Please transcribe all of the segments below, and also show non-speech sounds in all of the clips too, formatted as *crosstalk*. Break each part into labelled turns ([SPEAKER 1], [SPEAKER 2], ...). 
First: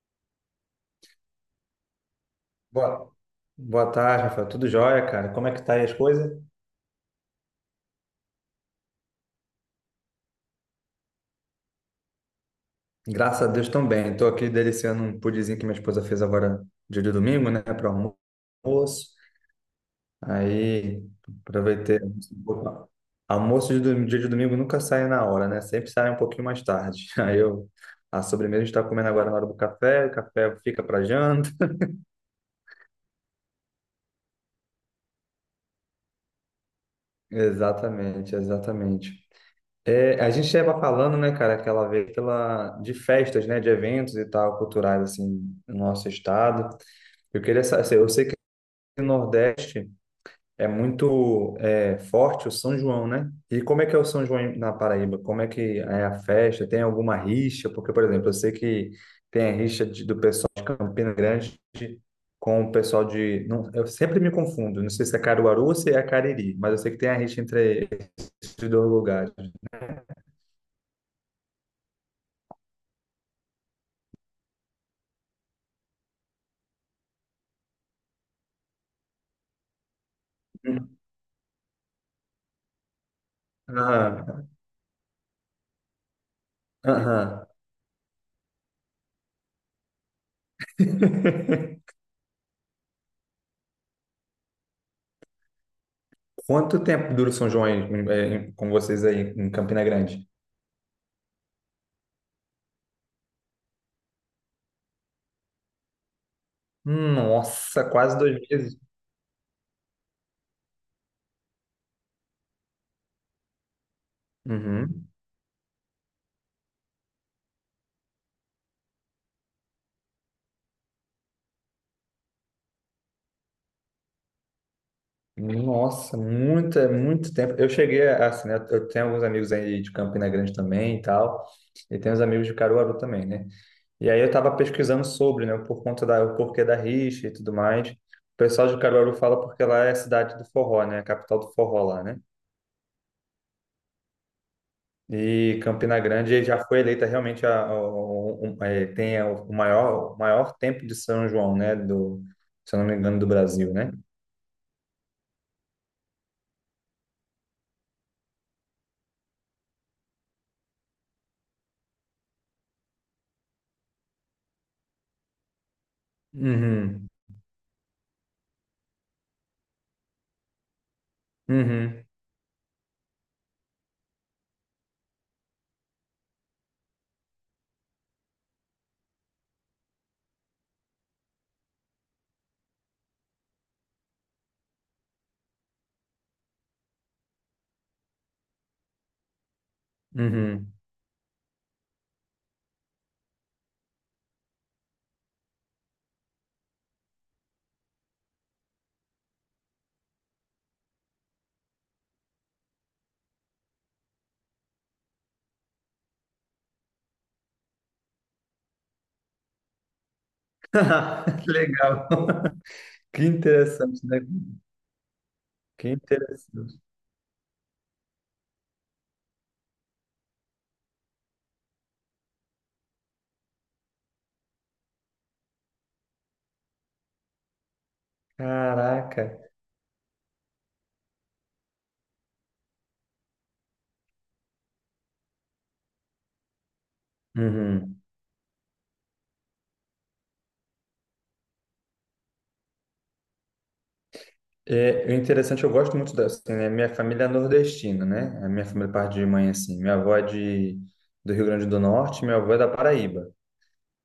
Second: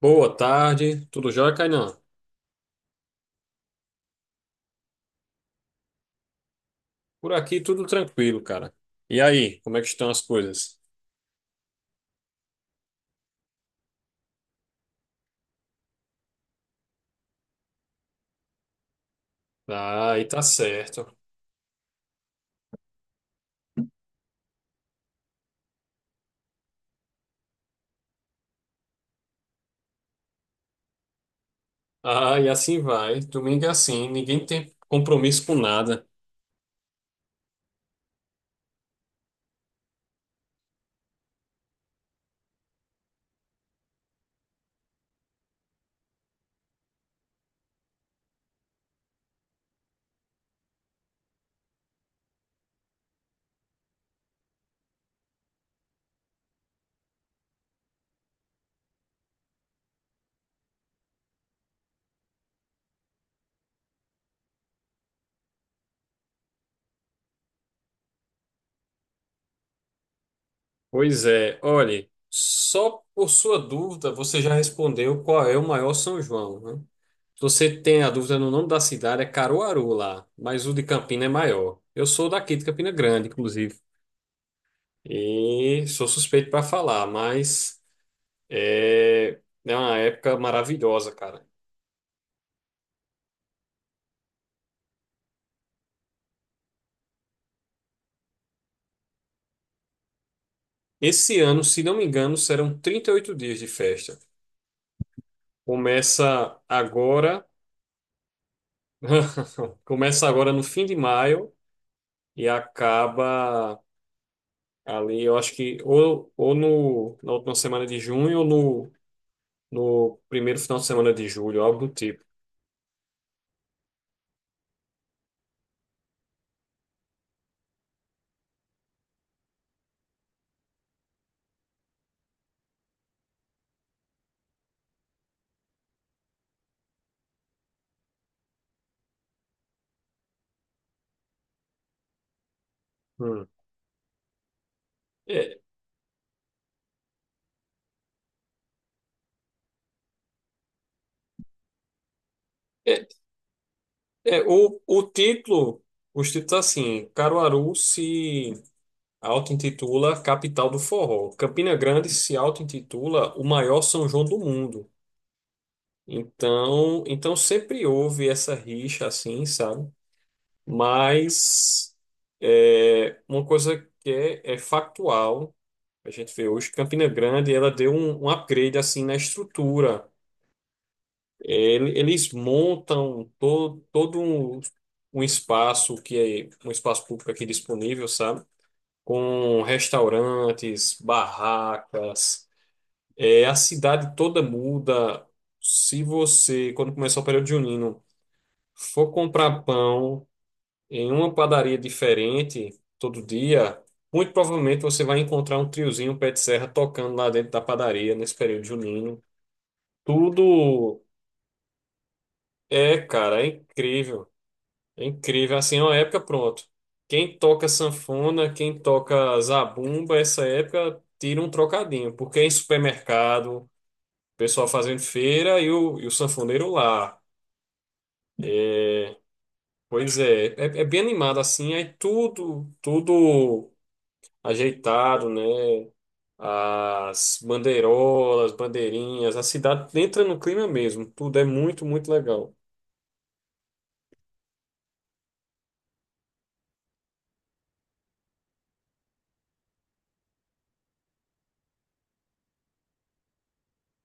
[SPEAKER 1] Boa tarde, tudo jóia, Kainan?
[SPEAKER 2] Boa, boa tarde, Rafael. Tudo jóia, cara? Como é que tá aí as coisas?
[SPEAKER 1] Por aqui tudo tranquilo, cara. E aí, como é que estão as coisas?
[SPEAKER 2] Graças a Deus também. Estou aqui deliciando um pudinzinho que minha esposa fez agora dia de domingo, né, para almoço.
[SPEAKER 1] Ah, aí tá
[SPEAKER 2] Aí
[SPEAKER 1] certo.
[SPEAKER 2] aproveitei um pouco. Almoço dia de domingo nunca sai na hora, né? Sempre sai um pouquinho mais tarde. *laughs* Aí eu a sobremesa a gente está comendo agora na hora do café, o café fica para janta.
[SPEAKER 1] Ah, e assim vai. Domingo é assim, ninguém tem compromisso com nada.
[SPEAKER 2] *laughs* Exatamente, exatamente. É, a gente estava falando, né, cara, aquela vez de festas, né, de eventos e tal, culturais, assim, no nosso estado. Eu queria saber, eu sei que no Nordeste é muito forte o São João, né? E como é que é o São João na Paraíba? Como é que é a festa? Tem alguma rixa? Porque, por exemplo, eu sei que tem a rixa do pessoal de Campina Grande com o pessoal de. Não, eu sempre me confundo, não sei se é Caruaru ou se é Cariri, mas eu sei que tem a rixa entre esses dois lugares.
[SPEAKER 1] Pois é, olhe, só por sua dúvida você já respondeu qual é o maior São João, né? Se você tem a dúvida no nome da cidade, é Caruaru lá, mas o de Campina é maior. Eu sou daqui de Campina Grande, inclusive,
[SPEAKER 2] Aham,
[SPEAKER 1] e sou suspeito para falar,
[SPEAKER 2] aham.
[SPEAKER 1] mas. É, é uma época maravilhosa, cara.
[SPEAKER 2] *laughs* Quanto tempo dura o São João aí, com vocês aí em Campina Grande?
[SPEAKER 1] Esse ano, se não me engano, serão 38 dias de festa. Começa agora,
[SPEAKER 2] Nossa, quase 2 meses.
[SPEAKER 1] *laughs* começa agora no fim de maio e acaba
[SPEAKER 2] Uhum.
[SPEAKER 1] ali, eu acho que ou no, na última semana de junho ou no primeiro final de semana de julho, algo do tipo.
[SPEAKER 2] Nossa, é muito tempo. Eu cheguei assim, né? Eu tenho alguns amigos aí de Campina Grande também e tal, e tenho uns amigos de Caruaru também, né? E aí eu tava pesquisando sobre, né, por conta o porquê da rixa e tudo mais. O pessoal de Caruaru fala porque lá é a cidade do forró, né? A capital do forró lá, né?
[SPEAKER 1] Hum. É,
[SPEAKER 2] E Campina Grande já foi eleita realmente tem o maior tempo de São João, né? Se eu não me
[SPEAKER 1] é,
[SPEAKER 2] engano, do Brasil, né?
[SPEAKER 1] o título, os títulos assim, Caruaru se auto-intitula Capital do Forró. Campina Grande se auto-intitula o maior São João do mundo. Então,
[SPEAKER 2] Uhum,
[SPEAKER 1] então sempre houve essa rixa assim, sabe? Mas
[SPEAKER 2] uhum,
[SPEAKER 1] é, uma coisa que é factual, a gente vê hoje, Campina Grande, ela deu um upgrade assim na estrutura. Eles montam todo um espaço que é um espaço público aqui disponível, sabe? Com
[SPEAKER 2] uhum.
[SPEAKER 1] restaurantes, barracas. É, a cidade toda muda. Se você, quando começar o período junino, for comprar pão em uma padaria diferente todo dia, muito provavelmente você vai encontrar um triozinho um pé de serra tocando lá dentro da padaria nesse período junino.
[SPEAKER 2] *laughs*
[SPEAKER 1] Tudo
[SPEAKER 2] Que legal.
[SPEAKER 1] é,
[SPEAKER 2] Que
[SPEAKER 1] cara, é
[SPEAKER 2] interessante, né?
[SPEAKER 1] incrível. É incrível, assim, é
[SPEAKER 2] Que
[SPEAKER 1] uma época, pronto.
[SPEAKER 2] interessante.
[SPEAKER 1] Quem toca sanfona, quem toca zabumba, essa época tira um trocadinho, porque é em supermercado, pessoal fazendo feira e o sanfoneiro lá.
[SPEAKER 2] Caraca.
[SPEAKER 1] Pois é bem animado assim, aí tudo ajeitado, né? As
[SPEAKER 2] Uhum.
[SPEAKER 1] bandeirolas, bandeirinhas, a cidade entra no clima mesmo, tudo é muito, muito legal.
[SPEAKER 2] É, o interessante, eu gosto muito da, assim, né? Minha família é nordestina, né? A minha família parte de mãe, assim. Minha avó é do Rio Grande do Norte, minha avó é da Paraíba.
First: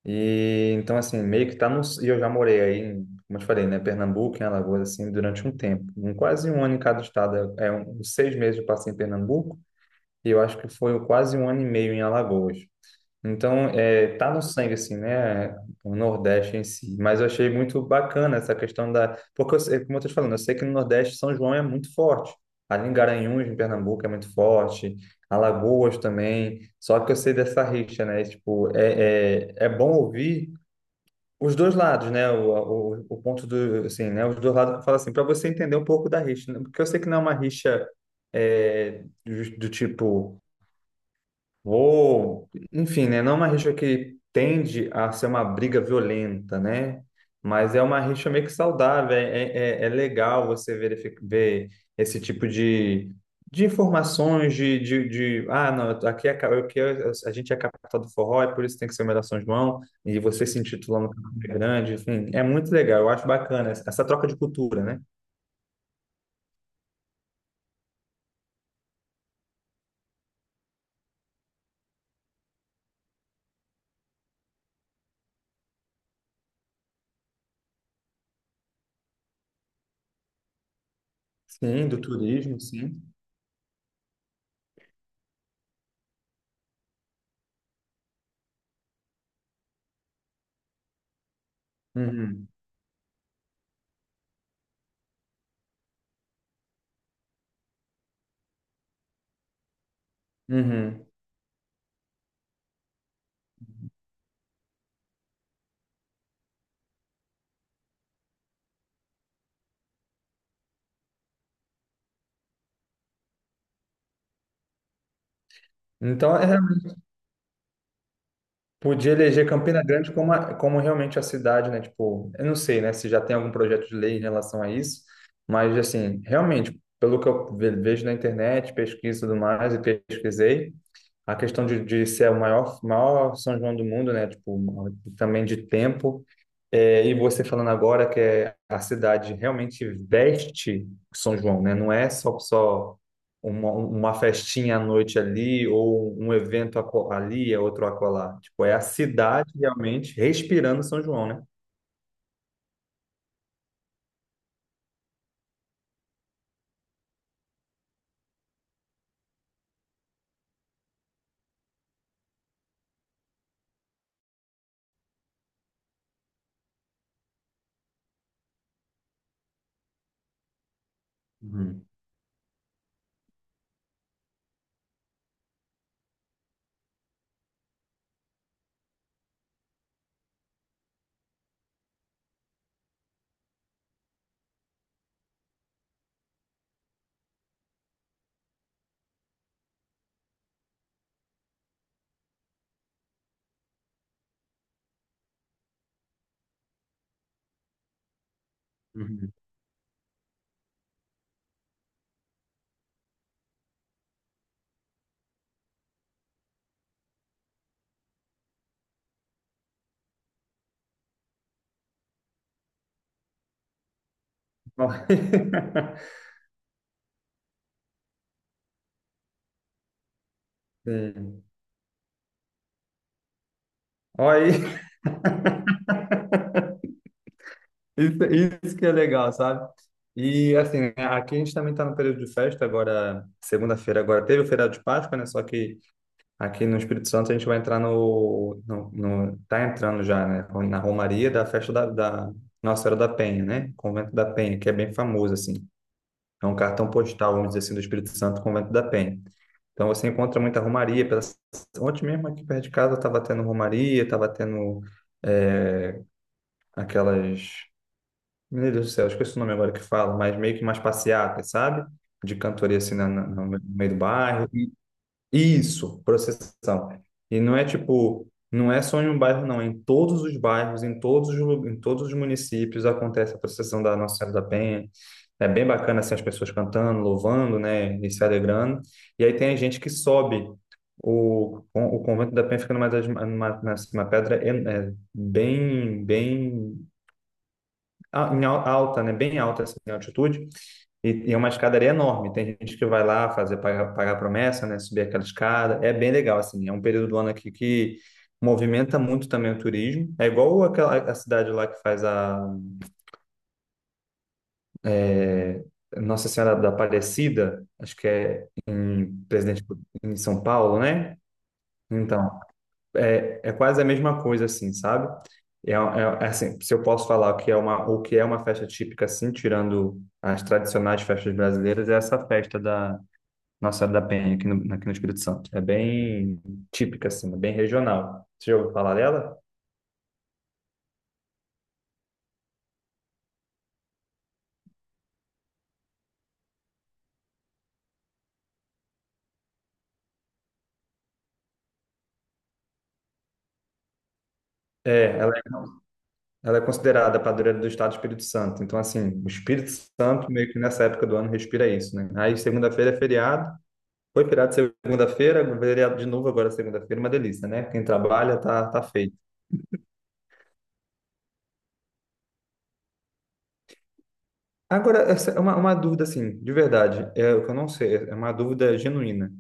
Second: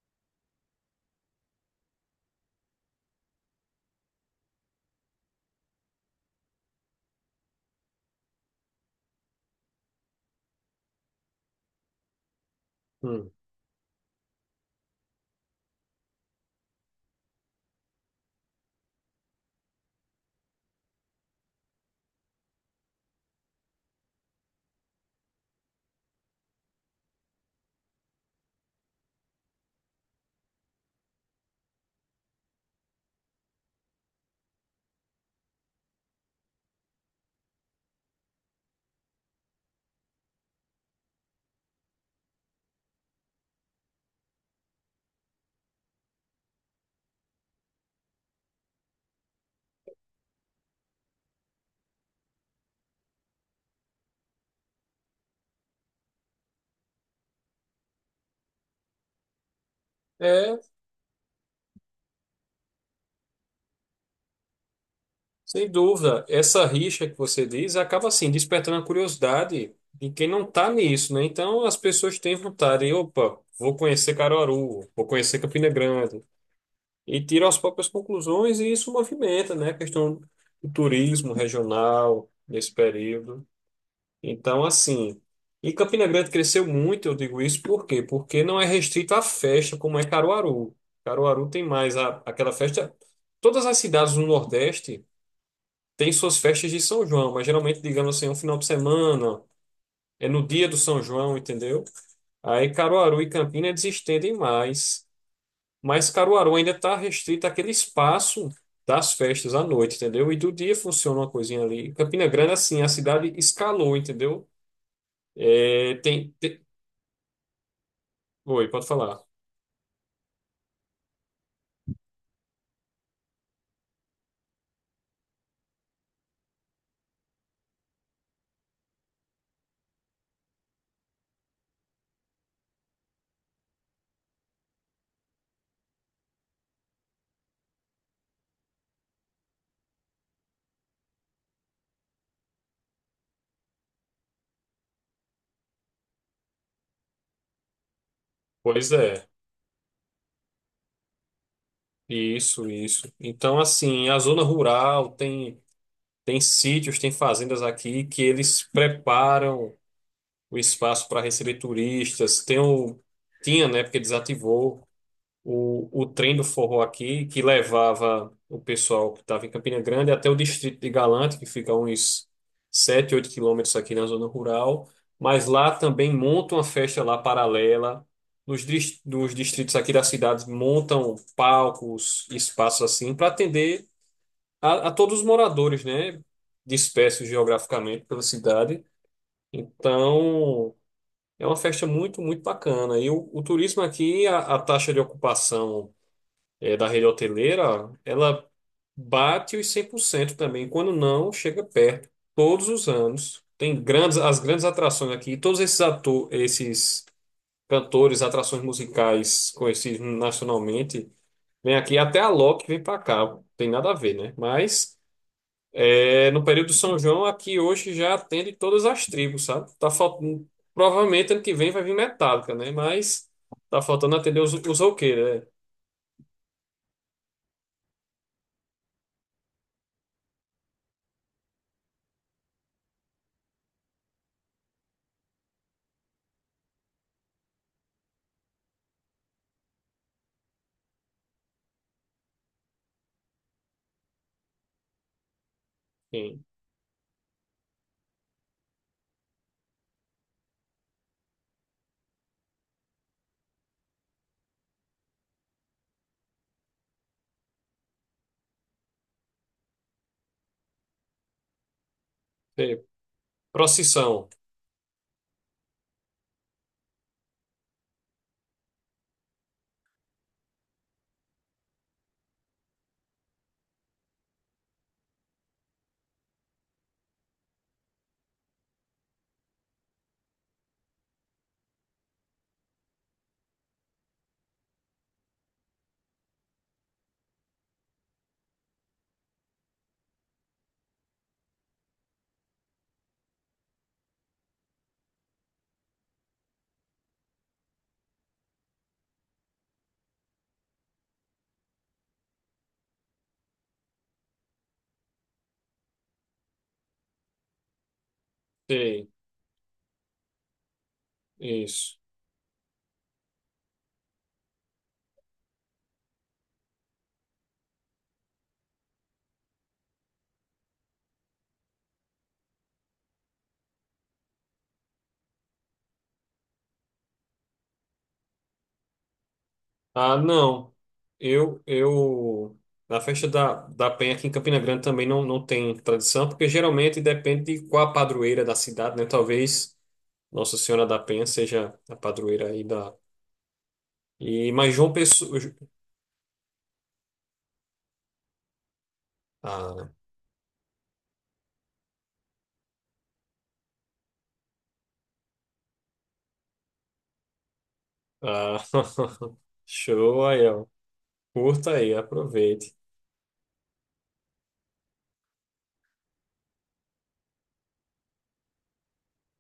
[SPEAKER 2] E então, assim, meio que tá no. E eu já morei aí, como eu te falei, né? Pernambuco, em Alagoas, assim, durante um tempo. Quase um ano em cada estado. 6 meses eu passei em Pernambuco e eu acho que foi quase um ano e meio em Alagoas.
[SPEAKER 1] Hum.
[SPEAKER 2] Então, tá no sangue, assim, né? O Nordeste em si. Mas eu achei muito bacana essa questão da. Porque, como eu tô te falando, eu sei que no Nordeste São João é muito forte. Ali em Garanhuns, em Pernambuco, é muito forte. Alagoas também. Só que eu sei dessa rixa, né? Tipo, é bom ouvir os dois lados, né? O ponto do, assim, né? Os dois lados, fala assim, para você entender um pouco da rixa, né? Porque eu sei que não é uma rixa do tipo. Ou, enfim, né? Não é uma rixa que tende a ser uma briga violenta, né? Mas é uma rixa meio que saudável. É legal você ver esse tipo de informações, ah, não, aqui, a gente é capital do forró, é por isso que tem que ser o melhor São João, e você se
[SPEAKER 1] É.
[SPEAKER 2] intitulando grande, enfim, é muito legal. Eu acho bacana essa troca de cultura, né?
[SPEAKER 1] Sem dúvida, essa rixa que você diz acaba assim despertando a curiosidade de quem não está nisso, né? Então as pessoas têm vontade, e, opa, vou conhecer Caruaru, vou conhecer Campina Grande e tiram as próprias conclusões e isso movimenta, né? A questão do turismo
[SPEAKER 2] Sim, do
[SPEAKER 1] regional
[SPEAKER 2] turismo,
[SPEAKER 1] nesse
[SPEAKER 2] sim.
[SPEAKER 1] período. Então assim, e Campina Grande cresceu muito, eu digo isso por quê? Porque não é restrito à festa como é Caruaru. Caruaru tem mais
[SPEAKER 2] Uhum.
[SPEAKER 1] aquela festa. Todas as cidades do Nordeste tem suas festas de São João, mas geralmente, digamos assim, é um final de semana, é no dia do São
[SPEAKER 2] Uhum.
[SPEAKER 1] João, entendeu? Aí Caruaru e Campina eles estendem mais, mas Caruaru ainda está restrito àquele espaço das festas à noite, entendeu? E do dia funciona uma coisinha ali. Campina Grande, assim, a cidade escalou, entendeu? É, tem,
[SPEAKER 2] Então,
[SPEAKER 1] tem... Oi, pode
[SPEAKER 2] podia
[SPEAKER 1] falar.
[SPEAKER 2] eleger Campina Grande como, como realmente a cidade, né? Tipo, eu não sei, né, se já tem algum projeto de lei em relação a isso, mas, assim, realmente, pelo que eu vejo na internet, pesquiso e tudo mais, e pesquisei, a questão de ser o maior São João do mundo, né? Tipo, também de tempo. É, e você falando agora que a cidade realmente veste São João, né? Não é só uma festinha à noite ali ou um evento ali, é outro acolá. Tipo, é a
[SPEAKER 1] Pois é,
[SPEAKER 2] cidade realmente respirando São João, né?
[SPEAKER 1] isso, isso. Então, assim, a zona rural tem sítios, tem fazendas aqui que eles preparam. O espaço para receber turistas. Tinha, né, porque desativou o trem do forró aqui, que levava o pessoal que estava em Campina Grande até o distrito de Galante, que fica
[SPEAKER 2] Uhum,
[SPEAKER 1] uns 7 8 km aqui na zona rural. Mas lá também montam uma festa lá paralela. Nos distritos aqui da cidade montam palcos, espaços assim, para atender a todos os moradores, né? Dispersos geograficamente pela cidade. Então, é uma festa muito, muito bacana. E o turismo aqui, a taxa de ocupação da rede hoteleira, ela
[SPEAKER 2] uhum.
[SPEAKER 1] bate os 100% também. Quando não, chega perto. Todos os anos. Tem grandes, as grandes atrações aqui. Todos esses cantores, atrações musicais conhecidos nacionalmente, vêm aqui. Até a Loki vem para cá. Tem nada a ver, né? Mas
[SPEAKER 2] *laughs*
[SPEAKER 1] é, no período de São João, aqui hoje já atende todas as tribos, sabe? Tá faltando, provavelmente ano
[SPEAKER 2] Sim.
[SPEAKER 1] que vem vai vir Metallica, né? Mas tá faltando atender
[SPEAKER 2] Olha
[SPEAKER 1] os,
[SPEAKER 2] aí,
[SPEAKER 1] os roqueiros, né?
[SPEAKER 2] Isso, isso que é legal, sabe? E assim, né, aqui a gente também está no período de festa agora, segunda-feira agora teve o feriado de Páscoa, né? Só que aqui no Espírito Santo a gente vai entrar tá entrando já, né? Na Romaria da festa da Nossa Senhora da Penha, né? Convento da Penha, que é bem famoso assim.
[SPEAKER 1] Sim.
[SPEAKER 2] É um cartão postal, vamos dizer assim, do Espírito Santo, Convento da Penha. Então você encontra muita romaria. Pela. Ontem mesmo aqui perto de casa estava tendo romaria, estava tendo é, aquelas meu Deus do céu, esqueci o nome agora que fala, mas meio que umas passeatas, sabe? De cantoria
[SPEAKER 1] Sim.
[SPEAKER 2] assim no meio do
[SPEAKER 1] Procissão.
[SPEAKER 2] bairro. Isso, procissão. E não é tipo, não é só em um bairro, não. Em todos os bairros, em todos os municípios acontece a procissão da Nossa Senhora da Penha. É bem bacana assim, as pessoas cantando, louvando, né? E se alegrando. E aí tem a gente que sobe. O convento da Penha fica numa pedra en- é, bem, bem a- em al- alta, né? Bem alta, assim, em altitude. E é uma escadaria enorme. Tem gente que vai lá fazer pagar promessa, né? Subir aquela escada. É bem legal, assim. É um período do ano aqui que movimenta muito também o turismo. É igual aquela a cidade lá que faz é, Nossa Senhora da Aparecida, acho que é
[SPEAKER 1] Sim.
[SPEAKER 2] em Presidente em São Paulo, né?
[SPEAKER 1] Isso.
[SPEAKER 2] Então, quase a mesma coisa, assim, sabe? É assim, se eu posso falar o que é uma festa típica, assim, tirando as tradicionais festas brasileiras, é essa festa da Nossa Senhora da Penha aqui no Espírito Santo. É bem típica, assim, é bem regional. Você já ouviu falar dela?
[SPEAKER 1] Ah, não. Eu, eu, na festa da Penha aqui em Campina Grande também não tem tradição, porque geralmente depende de qual a padroeira da cidade, né? Talvez Nossa Senhora da Penha seja a padroeira aí da. E, mas João
[SPEAKER 2] É, ela,
[SPEAKER 1] Pessoa.
[SPEAKER 2] é- ela é considerada a padroeira do Estado do Espírito Santo. Então, assim, o Espírito
[SPEAKER 1] Ah,
[SPEAKER 2] Santo meio que nessa época do ano respira isso, né? Aí, segunda-feira é feriado. Foi feriado segunda-feira, feriado de novo agora segunda-feira, uma delícia, né? Quem trabalha
[SPEAKER 1] ah,
[SPEAKER 2] tá feito.
[SPEAKER 1] *laughs* show aí, ó. Curta aí, aproveite.
[SPEAKER 2] Agora, essa é uma dúvida, assim, de verdade, é o que eu não sei, é uma dúvida genuína.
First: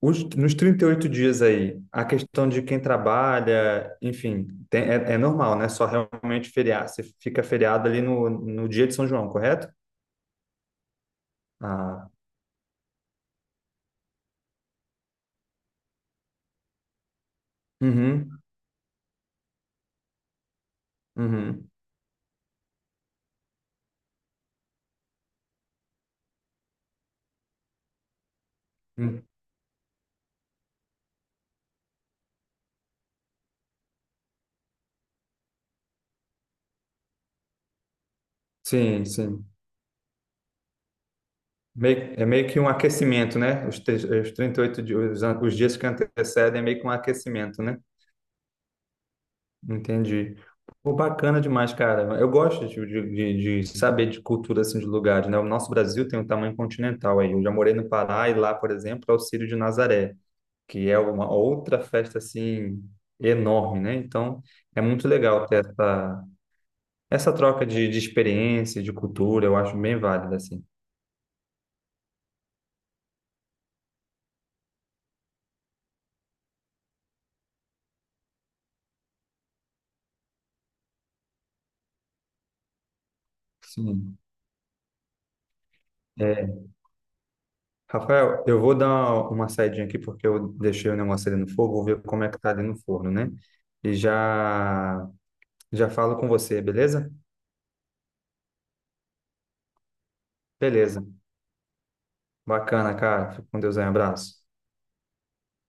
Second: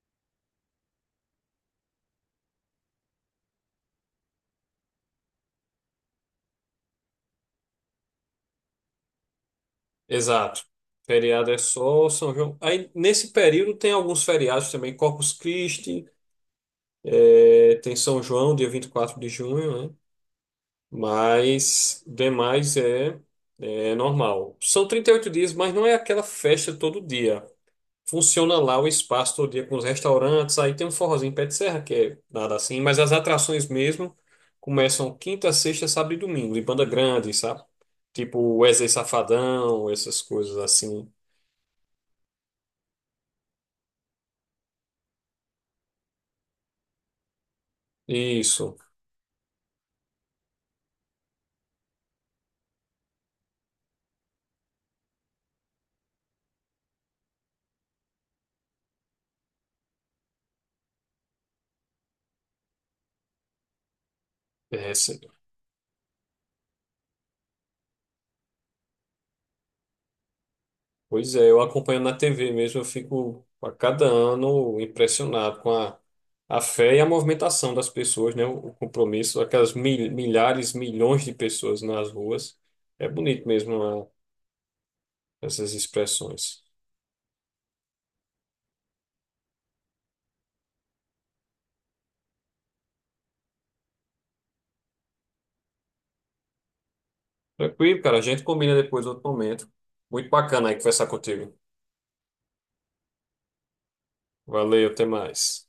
[SPEAKER 2] Nos 38 dias aí, a questão de quem trabalha, enfim, é normal, né? Só realmente feriar. Você fica feriado ali no dia de São João, correto?
[SPEAKER 1] Exato. Feriado é só
[SPEAKER 2] Ah,
[SPEAKER 1] São João. Aí, nesse período, tem alguns feriados também. Corpus Christi, é, tem São
[SPEAKER 2] uhum,
[SPEAKER 1] João, dia 24 de junho, né?
[SPEAKER 2] uhum.
[SPEAKER 1] Mas, demais é normal. São 38 dias, mas não é aquela festa todo dia. Funciona lá o
[SPEAKER 2] Hum,
[SPEAKER 1] espaço todo dia com os restaurantes, aí tem um forrozinho pé de serra, que é nada assim, mas as atrações mesmo começam quinta, sexta, sábado e domingo, de banda grande, sabe? Tipo Wesley
[SPEAKER 2] sim, sim.
[SPEAKER 1] Safadão, essas coisas assim.
[SPEAKER 2] É meio que um aquecimento, né? Os 38 dias, os dias que antecedem é meio que um aquecimento, né?
[SPEAKER 1] Isso.
[SPEAKER 2] Entendi. Pô, bacana demais, cara. Eu gosto saber de cultura assim, de lugares, né? O nosso Brasil tem um tamanho continental aí. Eu já morei no Pará e lá, por exemplo, é o Círio de Nazaré, que é uma outra festa assim enorme, né? Então, é
[SPEAKER 1] É,
[SPEAKER 2] muito
[SPEAKER 1] sim.
[SPEAKER 2] legal ter essa troca de experiência, de cultura, eu acho bem válida, assim.
[SPEAKER 1] Pois é, eu acompanho na TV mesmo, eu fico a cada ano impressionado com a fé e a movimentação das pessoas, né? O compromisso, aquelas milhares, milhões de pessoas nas ruas. É bonito mesmo, né,
[SPEAKER 2] Sim.
[SPEAKER 1] essas expressões.
[SPEAKER 2] É. Rafael, eu vou dar uma saidinha aqui porque eu deixei o negócio ali no fogo, vou ver como é que tá ali no forno, né? E já Já falo com você, beleza?
[SPEAKER 1] Tranquilo, cara. A gente combina depois outro momento. Muito bacana aí
[SPEAKER 2] Beleza.
[SPEAKER 1] conversar contigo.
[SPEAKER 2] Bacana, cara. Fica com Deus aí. Um abraço.
[SPEAKER 1] Valeu, até mais.